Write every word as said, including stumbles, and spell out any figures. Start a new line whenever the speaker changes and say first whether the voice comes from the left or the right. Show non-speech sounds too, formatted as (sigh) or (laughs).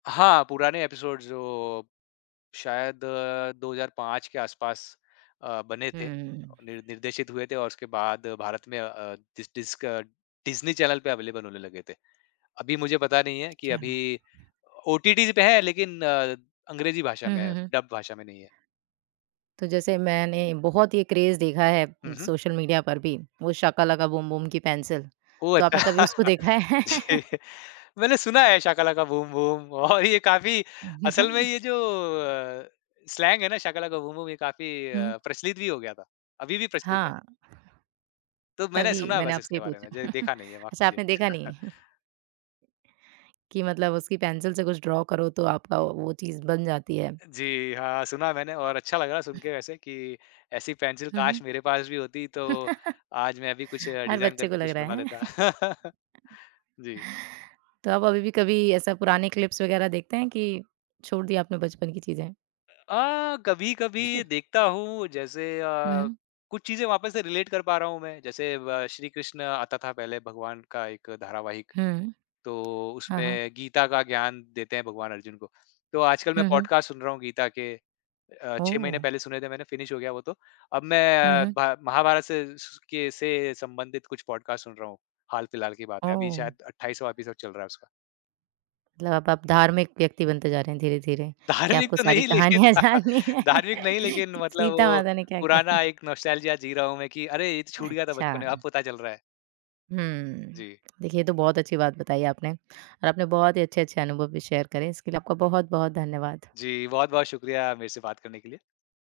left: हाँ, पुराने एपिसोड्स, जो शायद दो हज़ार पाँच के आसपास अ, बने थे,
right: हुँ।
left: निर निर्देशित हुए थे और उसके बाद भारत में अ अ, डिस डिस्क डिज़्नी चैनल पे अवेलेबल होने लगे थे। अभी मुझे पता नहीं है कि
right: चा
left: अभी ओटीटी पे है, लेकिन अंग्रेज़ी भाषा
right: हुँ,
left: में
right: हुँ,
left: है,
right: हुँ।
left: डब भाषा में नहीं है।
right: तो जैसे मैंने बहुत ये क्रेज़ देखा है
left: हुँ,
right: उम,
left: हुँ।
right: सोशल मीडिया पर भी, वो शाका लाका बूम बूम की पेंसिल।
left: ओह!
right: तो
left: अच्छा।
right: आपने कभी उसको
left: (laughs)
right: देखा है? (laughs)
left: जी। मैंने सुना है, शाका लाका बूम बूम और ये काफ़ी असल में ये
right: (chuckles)
left: जो अ, स्लैंग है ना, शाका लाका बूम बूम, ये काफ़ी
right: हुँ।
left: अ, प्रचलित भी हो गया था। अभी भी प्रचलित है।
right: हाँ।
left: तो मैंने
right: तभी
left: सुना है
right: मैंने
left: बस
right: आपसे ये
left: इसके बारे
right: पूछा।
left: में, ज
right: (chuckles)
left: देखा नहीं है, माफ़
right: अच्छा,
left: कीजिए।
right: आपने देखा नहीं।
left: (chuckles)
right: (chuckles) कि मतलब उसकी पेंसिल से कुछ ड्रॉ करो, तो आपका वो वो चीज़ बन जाती है।
left: जी हाँ, सुना मैंने और अच्छा लगा सुनके वैसे कि ऐसी पेंसिल
right: हुँ, हुँ।
left: काश मेरे पास भी होती, तो आज मैं भी कुछ
right: (laughs) हर
left: डिज़ाइन
right: बच्चे को
left: करके
right: लग
left: कुछ
right: रहा
left: बना
right: है, हैं?
left: लेता।
right: (chuckles)
left: (laughs) जी।
right: तो आप अभी भी कभी ऐसा पुराने क्लिप्स वगैरह देखते हैं कि छोड़ दी आपने बचपन की चीज़ें?
left: अ, कभी-कभी
right: (coughs)
left: देखता हूँ, जैसे अ,
right: हुँ।
left: कुछ चीज़ें वापस से रिलेट कर पा रहा हूँ मैं। जैसे व श्री कृष्ण आता था पहले, भगवान का एक धारावाहिक।
right: हुँ।
left: तो
right: हाँ, हाँ।
left: उसमें गीता का ज्ञान देते हैं भगवान अर्जुन को। तो आजकल मैं
right: हुँ, हुँ।
left: पॉडकास्ट सुन रहा हूँ गीता के। अ, छह महीने
right: ओह!
left: पहले सुने थे मैंने, फ़िनिश हो गया वो तो। अब मैं
right: हुँ,
left: अ,
right: हुँ।
left: भ महाभारत से स के से संबंधित कुछ पॉडकास्ट सुन रहा हूँ। हाल-फ़िलहाल की बात है, अभी
right: ओह!
left: शायद अट्ठाईसवाँ एपिसोड चल रहा है उसका।
right: मतलब अब आप धार्मिक व्यक्ति बनते जा रहे हैं धीरे-धीरे। क्या
left: धार्मिक
right: आपको
left: तो
right: सारी
left: नहीं, लेकिन
right: कहानियाँ
left: (laughs)
right: जाननी हैं
left: धार्मिक नहीं,
right: (laughs)
left: लेकिन
right: कि
left: मतलब
right: सीता
left: वो
right: माता ने क्या किया था?
left: पुराना एक नॉस्टैल्जिया जी रहा हूँ मैं, कि, "अरे! ये तो छूट गया था बचपन में, अब
right: अच्छा।
left: पता चल रहा है।"
right: हुँ।
left: जी।
right: देखिए, ये तो बहुत अच्छी बात बताई आपने और आपने बहुत ही अच्छे-अच्छे अनुभव भी शेयर करे। इसके लिए आपका बहुत-बहुत धन्यवाद।
left: जी, बहुत-बहुत शुक्रिया मेरे से बात करने के लिए।